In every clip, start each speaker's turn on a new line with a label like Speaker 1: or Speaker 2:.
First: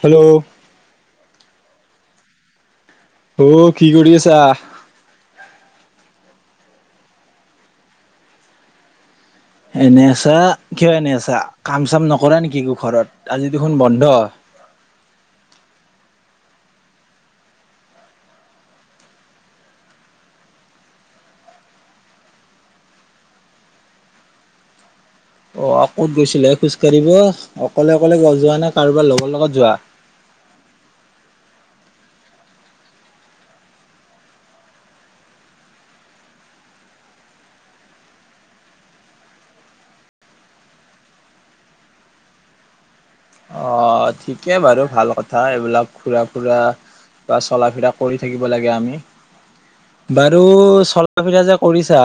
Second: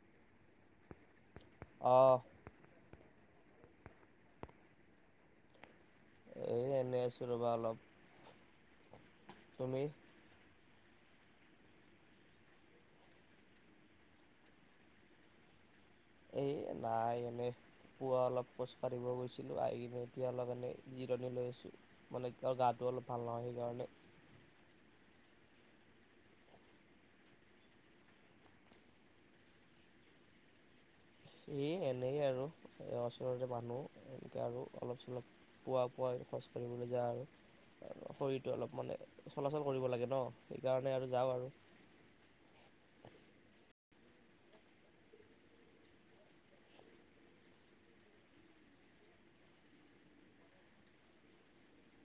Speaker 1: Hello?
Speaker 2: অ'!
Speaker 1: অ' কি কৰি আছা?
Speaker 2: এ, এনেই আছোঁ ৰ'বা অলপ। তুমি?
Speaker 1: এনে আছা? কিয় এনে আছা? কাম চাম নকৰা নেকি একো ঘৰত? আজি দেখোন বন্ধ।
Speaker 2: এ, নাই, এনেই পুৱা অলপ খোজ কাঢ়িব গৈছিলোঁ। আহি কিনে এতিয়া অলপ এনে জিৰণি লৈ আছোঁ। মানে, গাটো অলপ ভাল নহয়, সেইকাৰণে
Speaker 1: অ'! ক'ত গৈছিলে খোজ কাঢ়িব? অকলে অকলে গ যোৱা নে কাৰোবাৰ লগৰ লগত যোৱা?
Speaker 2: এ, এনেই আৰু, ওচৰতে মানুহ এনেকে আৰু অলপ চলপ পুৱা পুৱাই খোজ কঢ়িবলৈ যায়, আৰু শৰীৰটো অলপ মানে, চলাচল কৰিব লাগে ন', সেইকাৰণে আৰু যাওঁ আৰু।
Speaker 1: অ'! ঠিকে বাৰু ভাল কথা! এইবিলাক ঘুৰা ফুৰা বা চলা ফিৰা কৰি থাকিব লাগে আমি। বাৰু চলা ফিৰা যে কৰিছা,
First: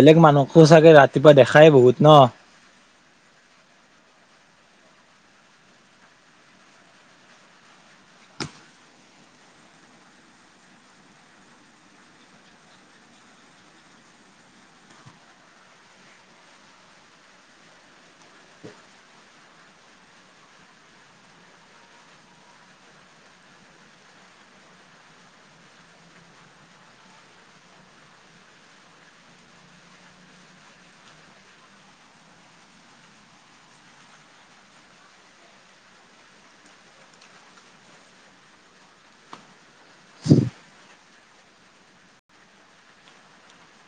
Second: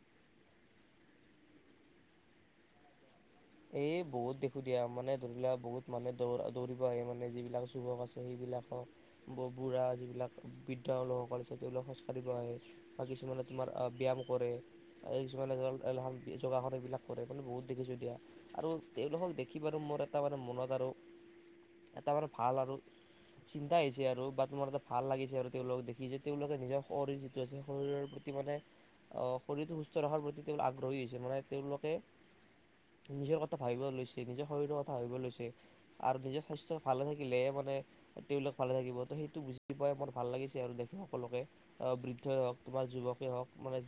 Speaker 1: বেলেগ মানুহো চাগে ৰাতিপুৱা দেখাই বহুত ন'?
Speaker 2: এই বহুত দেখোঁ দিয়া। মানে, ধৰি লোৱা বহুত মানুহে দৌ দৌৰিব আহে মানে, যিবিলাক যুৱক আছে সেইবিলাকক, বুঢ়া যিবিলাক বৃদ্ধ লোকসকল আছে, তেওঁলোকক খোজ কাঢ়িব আহে, বা কিছুমানে তোমাৰ ব্যায়াম কৰে, কিছুমানে ধ যোগাসন এইবিলাক কৰে, মানে বহুত দেখিছোঁ দিয়া। আৰু তেওঁলোকক দেখি বাৰু মোৰ এটা মানে মনত আৰু এটা মানে, ভাল আৰু চিন্তা আহিছে আৰু বাট মোৰ এটা ভাল লাগিছে আৰু তেওঁলোকক দেখি যে তেওঁলোকে নিজৰ শৰীৰ যিটো আছে শৰীৰৰ প্ৰতি মানে শৰীৰটো সুস্থ ৰখাৰ প্ৰতি তেওঁলোক আগ্ৰহী হৈছে। মানে, তেওঁলোকে নিজৰ কথা ভাবিব লৈছে, নিজৰ শৰীৰৰ কথা ভাবিব লৈছে, আৰু নিজৰ স্বাস্থ্য ভালে থাকিলে মানে তেওঁলোক ভালে থাকিব, ত' সেইটো বুজি পোৱাই মোৰ ভাল লাগিছে আৰু দেখি সকলোকে, বৃদ্ধই হওক, তোমাৰ যুৱকেই হওক, মানে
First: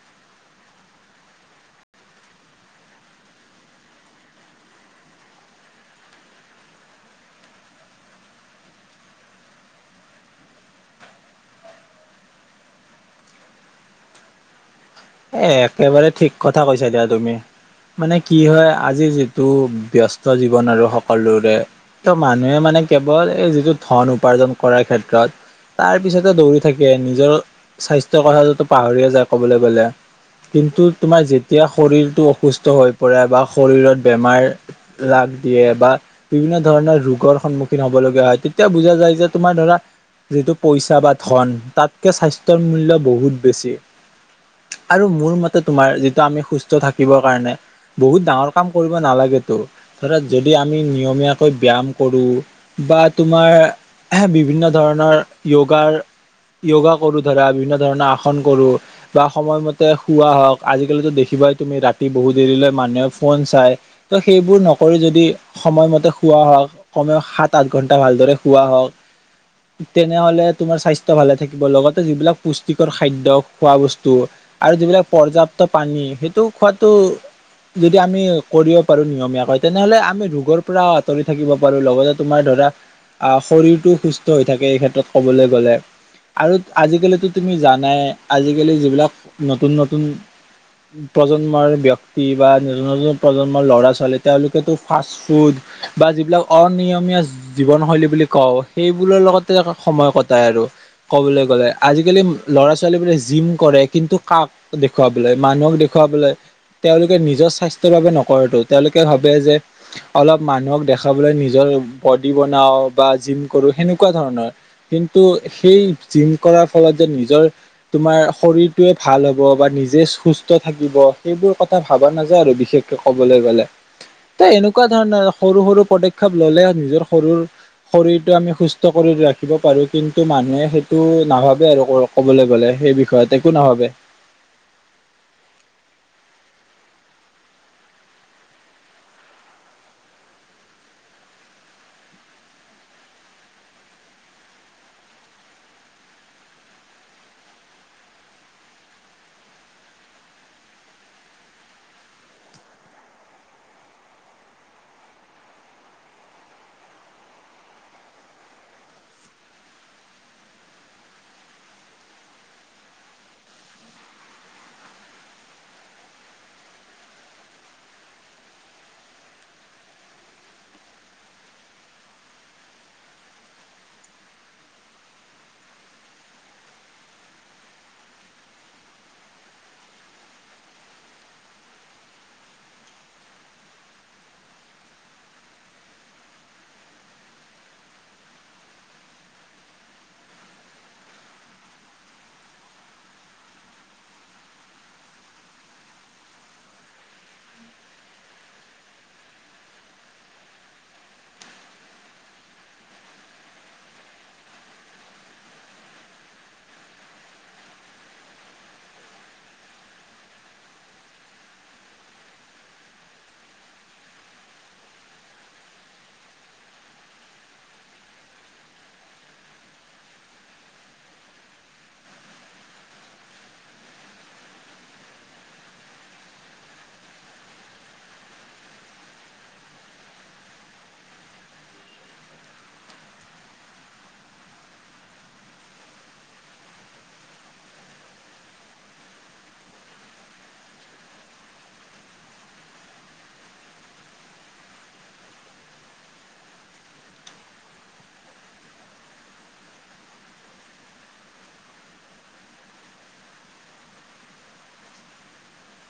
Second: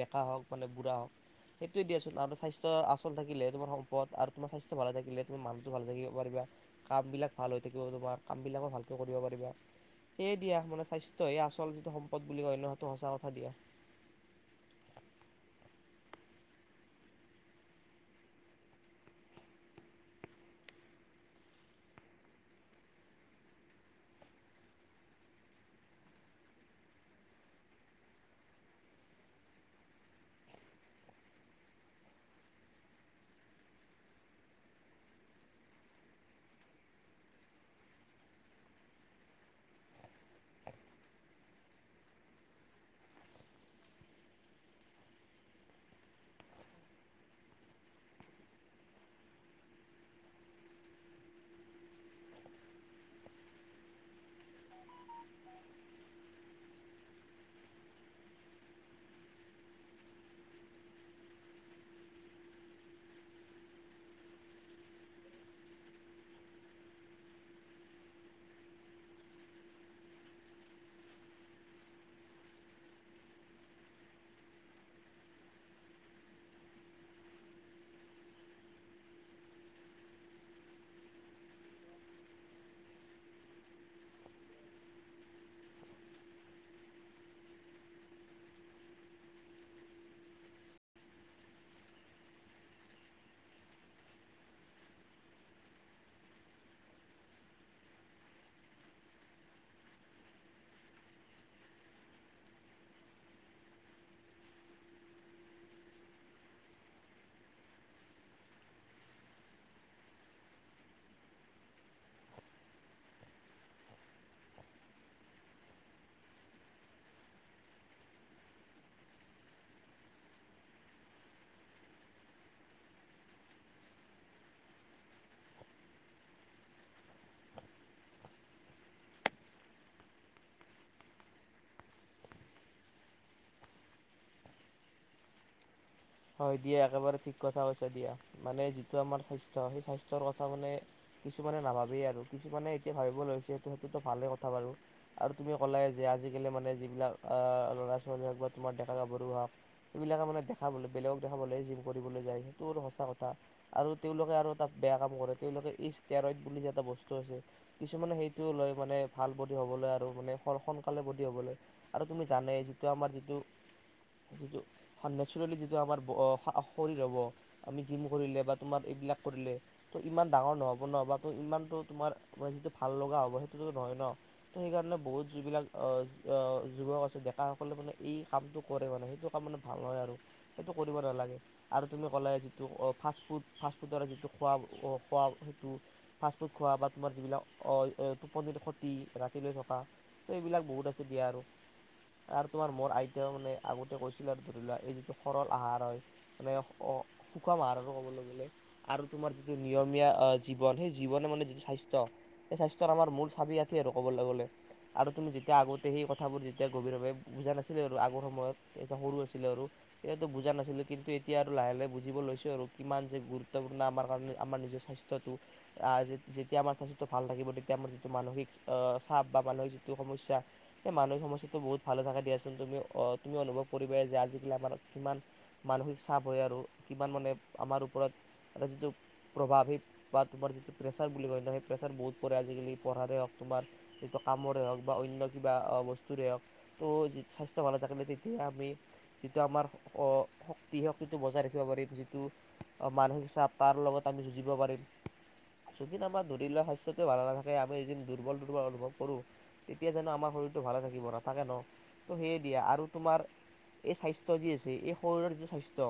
Speaker 2: ডেকা হওক, মানে বুঢ়া হওক, সেইটোৱে দিয়াচোন আৰু স্বাস্থ্য আচ [unintelligible] থাকিলে তোমাৰ সম্পদ আৰু তোমাৰ স্বাস্থ্য ভালে থাকিলে, তোমাৰ মানুহটো ভালে থাকিব পাৰিবা। কাম বিলাক ভাল হৈ থাকিব তোমাৰ, কাম বিলাকো ভালকে কৰিব পাৰিবা। সেয়ে দিয়া মানে, স্বাস্থ্য এই আচল যিটো সম্পদ বুলি কৈ ন'। সেইটো সঁচা কথা দিয়া।
Speaker 1: এ, একেবাৰে ঠিক কথা কৈছা দিয়া তুমি, মানে কি হয়, আজি যিটো ব্যস্ত জীৱন আৰু সকলোৰে, ত মানুহে মানে কেৱল এই যিটো ধন উপাৰ্জন কৰাৰ ক্ষেত্ৰত, তাৰ পিছতে দৌৰি থাকে, নিজৰ স্বাস্থ্যৰ কথাটো পাহৰিয়ে যায় কবলৈ গ'লে। কিন্তু, তোমাৰ যেতিয়া শৰীৰটো অসুস্থ হৈ পৰে বা শৰীৰত বেমাৰ ৰাগ দিয়ে বা বিভিন্ন ধৰণৰ ৰোগৰ সন্মুখীন হব লগীয়া হয়, তেতিয়া বুজা যায় যে তোমাৰ ধৰা, যিটো পইচা বা ধন, তাতকে স্বাস্থ্যৰ মূল্য বহুত বেছি। আৰু মোৰ মতে তোমাৰ, যিটো আমি সুস্থ থাকিবৰ কাৰণে, বহুত ডাঙৰ কাম কৰিব নালাগেতো। ধৰা যদি আমি নিয়মীয়াকৈ ব্যায়াম কৰোঁ বা তোমাৰ বিভিন্ন ধৰণৰ যোগাৰ যোগা কৰোঁ, ধৰা বিভিন্ন ধৰণৰ আসন কৰো বা সময়মতে শোৱা হওঁক, আজিকালিতো দেখিবাই তুমি ৰাতি বহুত দেৰিলৈ মানুহে ফোন চায়, ত' সেইবোৰ নকৰি যদি সময়মতে শোৱা হওক, কমেও সাত আঠ ঘণ্টা ভালদৰে শুৱা হওক, তেনেহ'লে তোমাৰ স্বাস্থ্য ভালে থাকিব, লগতে যিবিলাক পুষ্টিকৰ খাদ্য খোৱা বস্তু উম আৰু যিবিলাক পৰ্যাপ্ত পানী, সেইটো খোৱাটো যদি আমি কৰিব পাৰোঁ নিয়মীয়াকৈ, তেনেহ'লে আমি ৰোগৰ পৰা আঁতৰি থাকিব পাৰোঁ, লগতে তোমাৰ ধৰা শৰীৰটো সুস্থ হৈ থাকে এই ক্ষেত্ৰত কবলৈ গ'লে, আৰু আজিকালিটো তুমি জানাই আজিকালি যি যিবিলাক নতুন, নতুন প্ৰজন্মৰ ব্যক্তি বা নতুন নতুন প্ৰজন্মৰ ল'ৰা ছোৱালী, তেওঁলোকেতো ফাষ্ট ফুড বা যিবিলাক অনিয়মীয়া জীৱনশৈলী বুলি কওঁ, সেইবোৰৰ লগতে সময় কটাই আৰু ক'বলৈ গ'লে, আজিকালি ল'ৰা ছোৱালীবোৰে জিম কৰে। কিন্তু, কাক দেখুৱাবলৈ, মানুহক দেখুৱাবলৈ, তেওঁলোকে নিজৰ স্বাস্থ্যৰ বাবে নকৰেটো, তেওঁলোকে ভাবে যে, অলপ মানুহক দেখাবলৈ নিজৰ বডি বনাওঁ বা জিম কৰোঁ, সেনেকুৱা ধৰণৰ, কিন্তু সেই জিম কৰাৰ ফলত যে নিজৰ তোমাৰ শৰীৰ টোৱে ভাল হ'ব বা নিজে সুস্থ থাকিব, সেইবোৰ কথা ভাবা নাযায় আৰু বিশেষকে কবলৈ গ'লে, ত' এনেকুৱা ধৰণৰ সৰু সৰু পদক্ষেপ ল'লে নিজৰ সৰুৰ শৰীৰটো আমি সুস্থ কৰি ৰাখিব পাৰোঁ। কিন্তু, মানুহে সেইটো নাভাবে আৰু ক'বলৈ গ'লে সেই বিষয়তে একো নাভাবে।
Speaker 2: হয় দিয়া। একেবাৰে ঠিক কথা কৈছা দিয়া। মানে, যিটো আমাৰ স্বাস্থ্য, সেই স্বাস্থ্যৰ কথা মানে কিছুমানে নাভাবেই আৰু, কিছুমানে এতিয়া ভাবিব লৈছেটো সেইটোতো ভালে কথা বাৰু, আৰু তুমি ক'লাই যে আজিকালি মানে যিবিলাক আ ল'ৰা ছোৱালী হওক বা তোমাৰ ডেকা গাভৰু হওক, সেইবিলাকে মানে দেখাবলৈ বেলেগক দেখাবলৈ জিম কৰিবলৈ যায়। সেইটো সঁচা কথা আৰু তেওঁলোকে আৰু এটা বেয়া কাম কৰে। তেওঁলোকে ইষ্টেৰইড বুলি যে, এটা বস্তু আছে, কিছুমানে সেইটো লৈ মানে ভাল বডি হ'বলৈ আৰু মানে, খুব সোনকালে বডি হ'বলৈ, আৰু তুমি জানে যিটো আমাৰ যিটো যিটো নেচাৰেলি যি টো আমাৰ সা শৰীৰ হ'ব, আমি জিম কৰিলে বা তোমাৰ এইবিলাক কৰিলে, ত' ইমান ডাঙৰ নহ'ব ন' বা ত' ইমানতটো তোমাৰ যিটো ভাল লগা হ'ব সেইটোতো নহয় ন'। ত' সেইকাৰণে, বহুত যিবিলাক যুৱক আছে ডেকাসকলে মানে, এই কামটো কৰে মানে, সেইটো কাম মানে ভাল নহয় আৰু। সেইটো কৰিব নালাগে, আৰু তুমি ক'লাই যিটো অ'! ফাষ্টফুড, ফাষ্টফুডৰ যিটো খোৱা, খোৱা সেইটো ফাষ্টফুড খোৱা বা তোমাৰ যিবিলাক টোপনিত খতি ৰাতিলৈ থকা তো এইবিলাক বহুত আছে দিয়া আৰু, আৰু তোমাৰ মোৰ আইতাও মানে আগতে কৈছিল আৰু ধৰি লোৱা এই যিটো সৰল আহাৰ হয়। মানে, সুষম আহাৰ আৰু ক'বলৈ গলে, আৰু তোমাৰ যিটো নিয়মীয়া আ' জীৱন সেই জীৱনে মানে যিটো স্বাস্থ্য সেই স্বাস্থ্য আমাৰ মূল চাবি আৰু ক'বলৈ গ'লে, আৰু তুমি যেতিয়া আগতে সেই কথাবোৰ যেতিয়া গভীৰভাৱে বুজা নাছিলে আৰু আগৰ সময়ত, এ, সৰু আছিলে আৰু। সেইটো বুজা নাছিলোঁ। কিন্তু, এতিয়া আৰু লাহে লাহে বুজিব লৈছোঁ আৰু, কিমান যে গুৰুত্বপূৰ্ণ আমাৰ কাৰণে আমাৰ নিজ স্বাস্থ্যটো, যেতিয়া আমাৰ স্বাস্থ্যটো ভাল থাকিব তেতিয়া আমাৰ যিটো মানসিক চাপ বা মানসিক যিটো সমস্যা সেই মানসিক সমস্যাটো বহুত ভালে থাকে দিয়াচোন, তুমি তুমি অনুভৱ কৰিবা যে আজিকালি আমাৰ কিমান মানসিক চাপ হয় আৰু, কিমান মা, নে আমাৰ ওপৰত এটা যিটো প্ৰভাৱ সেই বা তোমাৰ যিটো প্ৰেছাৰ বুলি কয় ন, সেই প্ৰেছাৰ বহুত পৰে আজিকালি, পঢ়াৰে হওক তোমাৰ যিটো কামৰে হওক বা অন্য কিবা বস্তুৰে হওক, ত' যি স্বাস্থ্য ভালে থাকিলে তেতিয়া আমি যিটো আমাৰ অ'! শক্তি শক্তিটো বজাই ৰাখিব পাৰিম। যিটো মানসিক চাপ তাৰ লগত আমি যুঁজিব পাৰিম, যদি আমাৰ ধৰি লোৱা স্বাস্থ্যটোে ভালে নাথাকে, আমি এদিন দুৰ্বল দুৰ্বল অনুভৱ কৰোঁ, তেতিয়া জানো, আমাৰ শৰীৰটো ভালে থাকিব, নাথাকে ন'। ত' সেয়ে দিয়া আৰু তোমাৰ এই স্বাস্থ্য যি যে এই শৰীৰৰ যিটো স্বাস্থ্য,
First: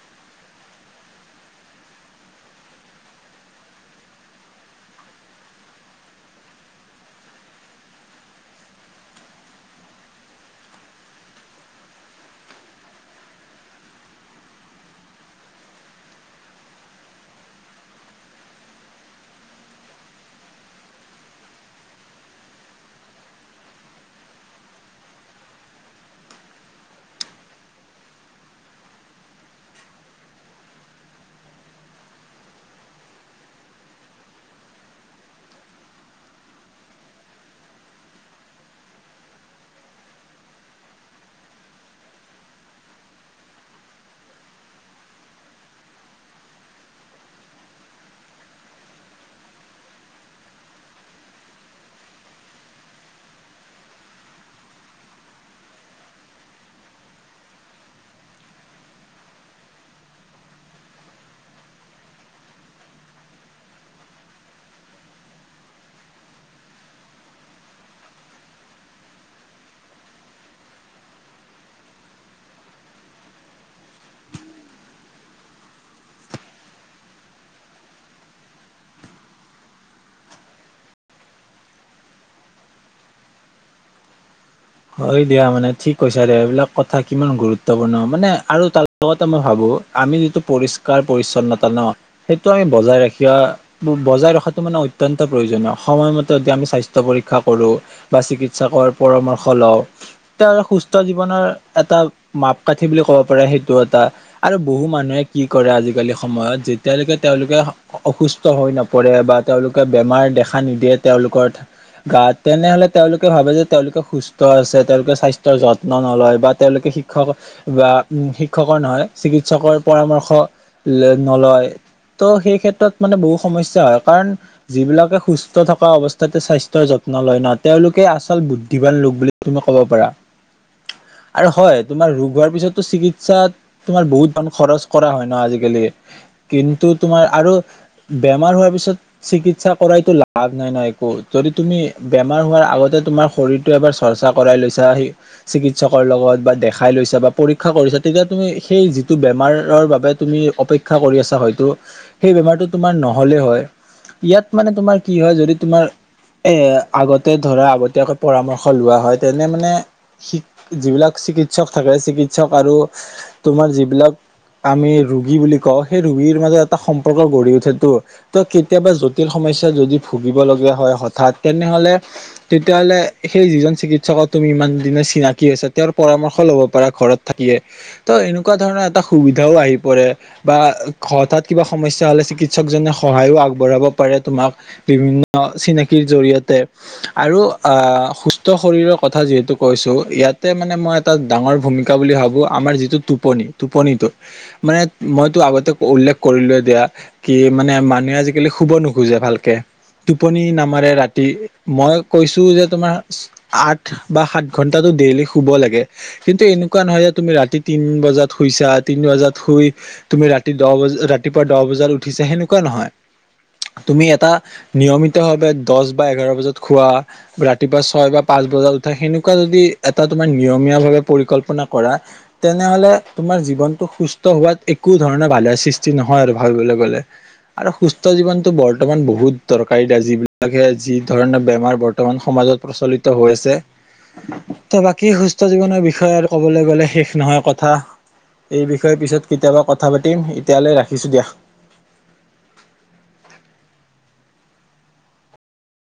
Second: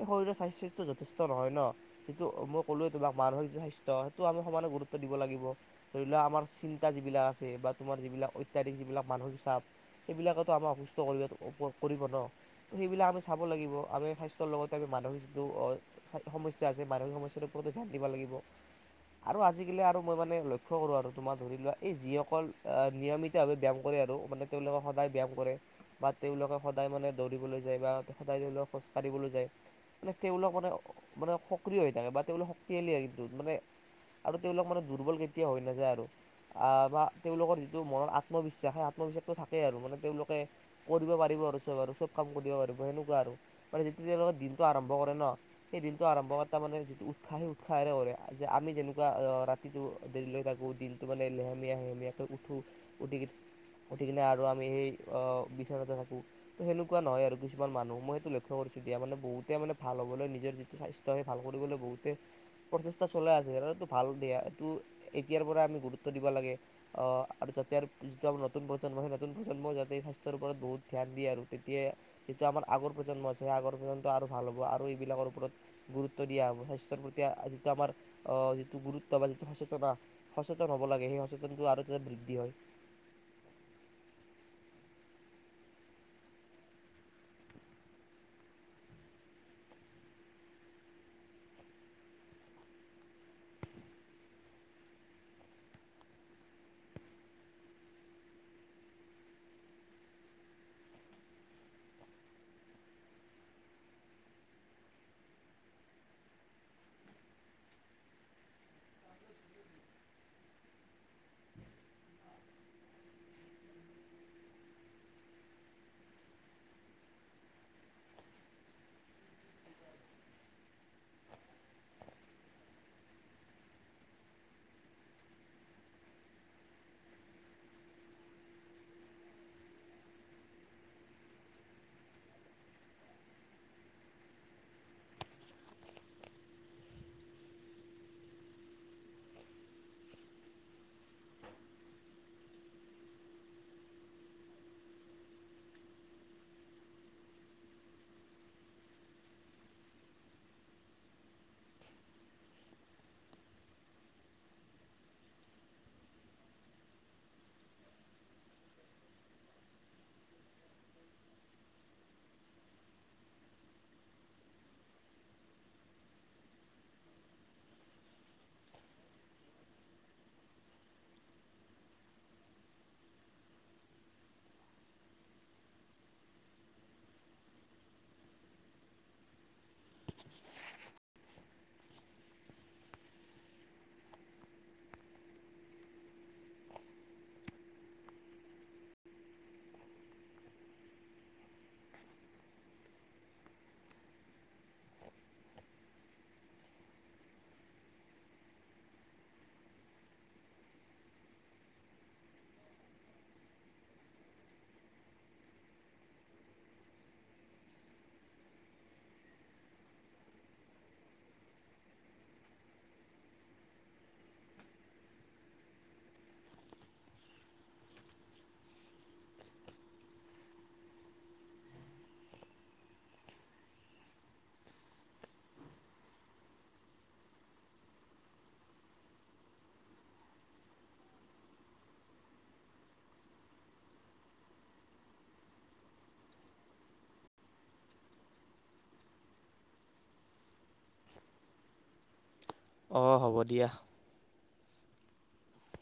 Speaker 2: এই শৰীৰৰ স্বাস্থ্যটো যথেষ্ট নহয় ন', যিটো মই ক'লোৱৱেই তোমাক মানসিক যিটো স্বাস্থ্য সেইটো আমি সমানে গুৰুত্ব দিব লাগিব, ধৰি লোৱা আমাৰ চিন্তা যিবিলাক আছে বা তোমাৰ যিবিলাক অত্যাধিক যিবিলাক মানসিক চাপ, সেইবিলাকতো আমাৰ অসুস্থ কৰিব ক কৰিব ন'? সেইবিলাক আমি চাব লাগিব, আমি স্বাস্থ্যৰ লগতে আমি মানসিক যিটো সমস্যা আছে, মানসিক সমস্যা ওপৰত ধ্যান দিব লাগিব আৰু আজিকালি আৰু মই মানে লক্ষ্য কৰোঁ আৰু তোমাৰ ধৰি লোৱা এই যিসকল নিয়মিতভাৱে ব্যায়াম কৰে আৰু মানে, তেওঁলোকে সদায় ব্যায়াম কৰে বা তেওঁলোকে সদায় মানে দৌৰিবলৈ [unintelligible] খোজকাঢ়িবলৈ যায়, তেওঁলোক মানে মানে সক্ৰিয় হৈ থাকে, বা তেওঁলোক শক্তিালী মানে আৰু তেওঁলোক মানে দুৰ্বল কেতিয়া হৈ নাযায় আৰু, আ' বা তেওঁলোকৰ যিটো মনৰ আত্মবিশ্বাস, সেই আত্মবিশ্বাস থাকে আৰু, মানে তেওঁলোকে কৰিব পাৰিব আৰু, চব কাম কৰিব পাৰিব সেনেকুৱা আৰু। মানে যিটো, তেওঁলোকে দিনটো আৰম্ভ কৰে ন', সেই দিনটো আৰম্ভ কৰা তাৰ মানে, যিটো উৎসাহ সেই উৎসাহেৰে কৰে, যে আমি যেনেকুৱা ৰাতিটো দেৰিলৈ থাকোঁ, দিনটো মানে লেহেমীয়া সেহেমীয়াকৈ উঠো, উঠি উঠি কিনে আৰু আমি সেই বিচনতে থাকোঁ, সে কোৱা নহয় আৰু কিছুমান মানুহ, মই সেইটো লক্ষ্য কৰিছোঁ দিয়া। মানে বহুতে মানে, ভাল হ'বলৈ নিজৰ যিটো স্বাস্থ্য সেই ভাল কৰিবলৈ বহুতে প্ৰচেষ্টা চলাই আছে আৰু এইটো ভাল দিয়া, এইটো এতিয়াৰ পৰা আমি গুৰুত্ব দিব লাগে। অ'! আৰু যাতে আৰু যিটো আমাৰ নতুন প্ৰজন্ম সেই নতুন প্ৰজন্ম যাতে স্বাস্থ্যৰ ওপৰত বহুত ধ্যান দিয়ে আৰু। তেতিয়া যিটো আমাৰ আগৰ প্ৰজন্ম আছে, সেই আগৰ প্ৰজন্ম আৰু ভাল হ'ব আৰু এইবিলাকৰ ওপৰত গুৰুত্ব দিয়া হ'ব। স্বাস্থ্যৰ প্ৰতি যিটো আমাৰ অ'! যিটো গুৰুত্ব বা যিটো সচেতন সচেতন হব লাগে, সেই সচেতনতটো আৰু যাতে বৃদ্ধি হয়।
Speaker 1: হয় দিয়া। মানে, ঠিক কৈছা ৰে, এইবিলাক কথা কিমান গুৰুত্বপূৰ্ণ, মানে আৰু তাৰ লগতে মই ভাবো, আমি যিটো পৰিষ্কাৰ পৰিছন্নতা ন, সেইটো আমি বজাই ৰাখা বজাই ৰখাটো মানে অত্যন্ত প্ৰয়োজনীয়। সময়মতে যদি আমি স্বাস্থ্য পৰীক্ষা কৰোঁ বা চিকিৎসকৰ পৰামৰ হলেও তেওঁৰ সুস্থ জীৱনৰ এটা মাপকাঠি বুলি ক'ব পাৰে সেইটো এটা আৰু বহু মানুহে কি কৰে আজিকালি সময়ত যেতিয়ালৈকে তেওঁলোকে অসুস্থ হৈ নপৰে বা তেওঁলোকে বেমাৰ দেখা নিদিয়ে। তেওঁলোকৰ গাত তেনেহলে তেওঁলোকে ভাবে যে তেওঁলোকে সুস্থ। ত আছে তেওঁলোকে স্বাস্থ্যৰ যত্ন নলয় বা তেওঁলোকে শিক্ষক বা উ শিক্ষকৰ নহয় চিকিৎসকৰ পৰামৰ্শ নলয়, ত' সেই ক্ষেত্ৰত মানে বহুত সমস্যা হয়। কাৰণ যিবিলাকে সুস্থ থকা অৱস্থাতে স্বাস্থ্যৰ যত্ন লয় ন তেওঁলোকে আচল বুদ্ধিবান লোক বুলি। তুমি কব পাৰা আৰু হয় তোমাৰ ৰোগ হোৱাৰ পিছতো চিকিৎসাত তোমাৰ বহুত ধন খৰচ কৰা হয় ন' আজিকালি কিন্তু তোমাৰ আৰু বেমাৰ হোৱাৰ পিছত চিকিৎসা কৰাইতো লাভ নাই না একো যদি তুমি বেমাৰ হোৱাৰ আগতে তোমাৰ শৰীৰটো এবাৰ চৰ্চা কৰাই লৈছা সেই চিকিৎসকৰ লগত বা দেখাই লৈছা বা পৰীক্ষা কৰিছা তেতিয়া তুমি সেই যিটো বেমাৰৰ বাবে তুমি অপেক্ষা কৰি আছা হয়তো সেই বেমাৰটো তোমাৰ নহ'লে হয় ইয়াত মানে তোমাৰ কি হয় যদি তোমাৰ এ আগতে ধৰা আগতীয়াকৈ পৰামৰ্শ [inaudible] [inaudible] লোৱা হয় তেনে মানে যিবিলাক চিকিৎসক থাকে চিকিৎসক আৰু তোমাৰ যিবিলাক আমি ৰোগী বুলি কওঁ সেই ৰোগীৰ মাজত এটা সম্পৰ্ক গঢ়ি উঠেতো ত কেতিয়াবা জটিল সমস্যা যদি ভুগিব লগগীয়া হয় হঠাৎ তেনেহলে তেতিয়াহ'লে সেই যিজন চিকিৎসকক তুমি ইমান দিনে চিনাকি হৈছে তেওঁৰ পৰামৰ্শ ল'ব পাৰা ঘৰত থাকিয়ে ত এনেকুৱা ধৰণৰ এটা সুবিধাও আহি পৰে বা হঠাৎ কিবা সমস্যা হলে চিকিৎসকজনে সহায়ো আগবঢ়াব পাৰে তোমাক বিভিন্ন চিনাকিৰ জৰিয়তে আৰু আহ সুস্থ শৰীৰৰ কথা যিহেতু কৈছো ইয়াতে মানে মই এটা ডাঙৰ ভূমিকা বুলি ভাবো আমাৰ যিটো টোপনি টোপনিটো মানে মইতো আগতে উল্লেখ কৰিলো দিয়া কি মানে মানুহে আজিকালি শুব নোখোজে ভালকে টোপনি নামাৰে ৰাতি মই কৈছো যে তোমাৰ আঠ বা সাত ঘন্টাটো ডেইলি শুব লাগে কিন্তু এনেকুৱা নহয় যে তুমি ৰাতি তিন বজাত শুইছা, তিন বজাত শুই তুমি ৰাতি দহ বজা, ৰাতিপুৱা দহ বজাত উঠিছা সেনেকুৱা নহয়, তুমি এটা নিয়মিত ভাৱে দহ বা এঘাৰ বজাত শোৱা ৰাতিপুৱা ছয় বা পাঁচ বজাত উঠে সেনেকুৱা যদি এটা তোমাৰ নিয়মীয়া ভাৱে পৰিকল্পনা কৰা তেনেহলে তোমাৰ জীৱনটো সুস্থ হোৱাত একো ধৰণৰ বাধা সৃষ্টি নহয় আৰু ভাবিবলৈ গ'লে আৰু সুস্থ জীৱনটো বৰ্তমান বহুত দৰকাৰী দিয়া যিবিলাকে যি ধৰণৰ বেমাৰ বৰ্তমান সমাজত প্ৰচলিত হৈ আছে ত' বাকী সুস্থ জীৱনৰ বিষয়ে আৰু কবলৈ গলে শেষ নহয় কথা এই বিষয়ে পিছত কেতিয়াবা কথা পাতিম এতিয়ালৈ ৰাখিছো দিয়া
Speaker 2: অ' হ'ব দিয়া।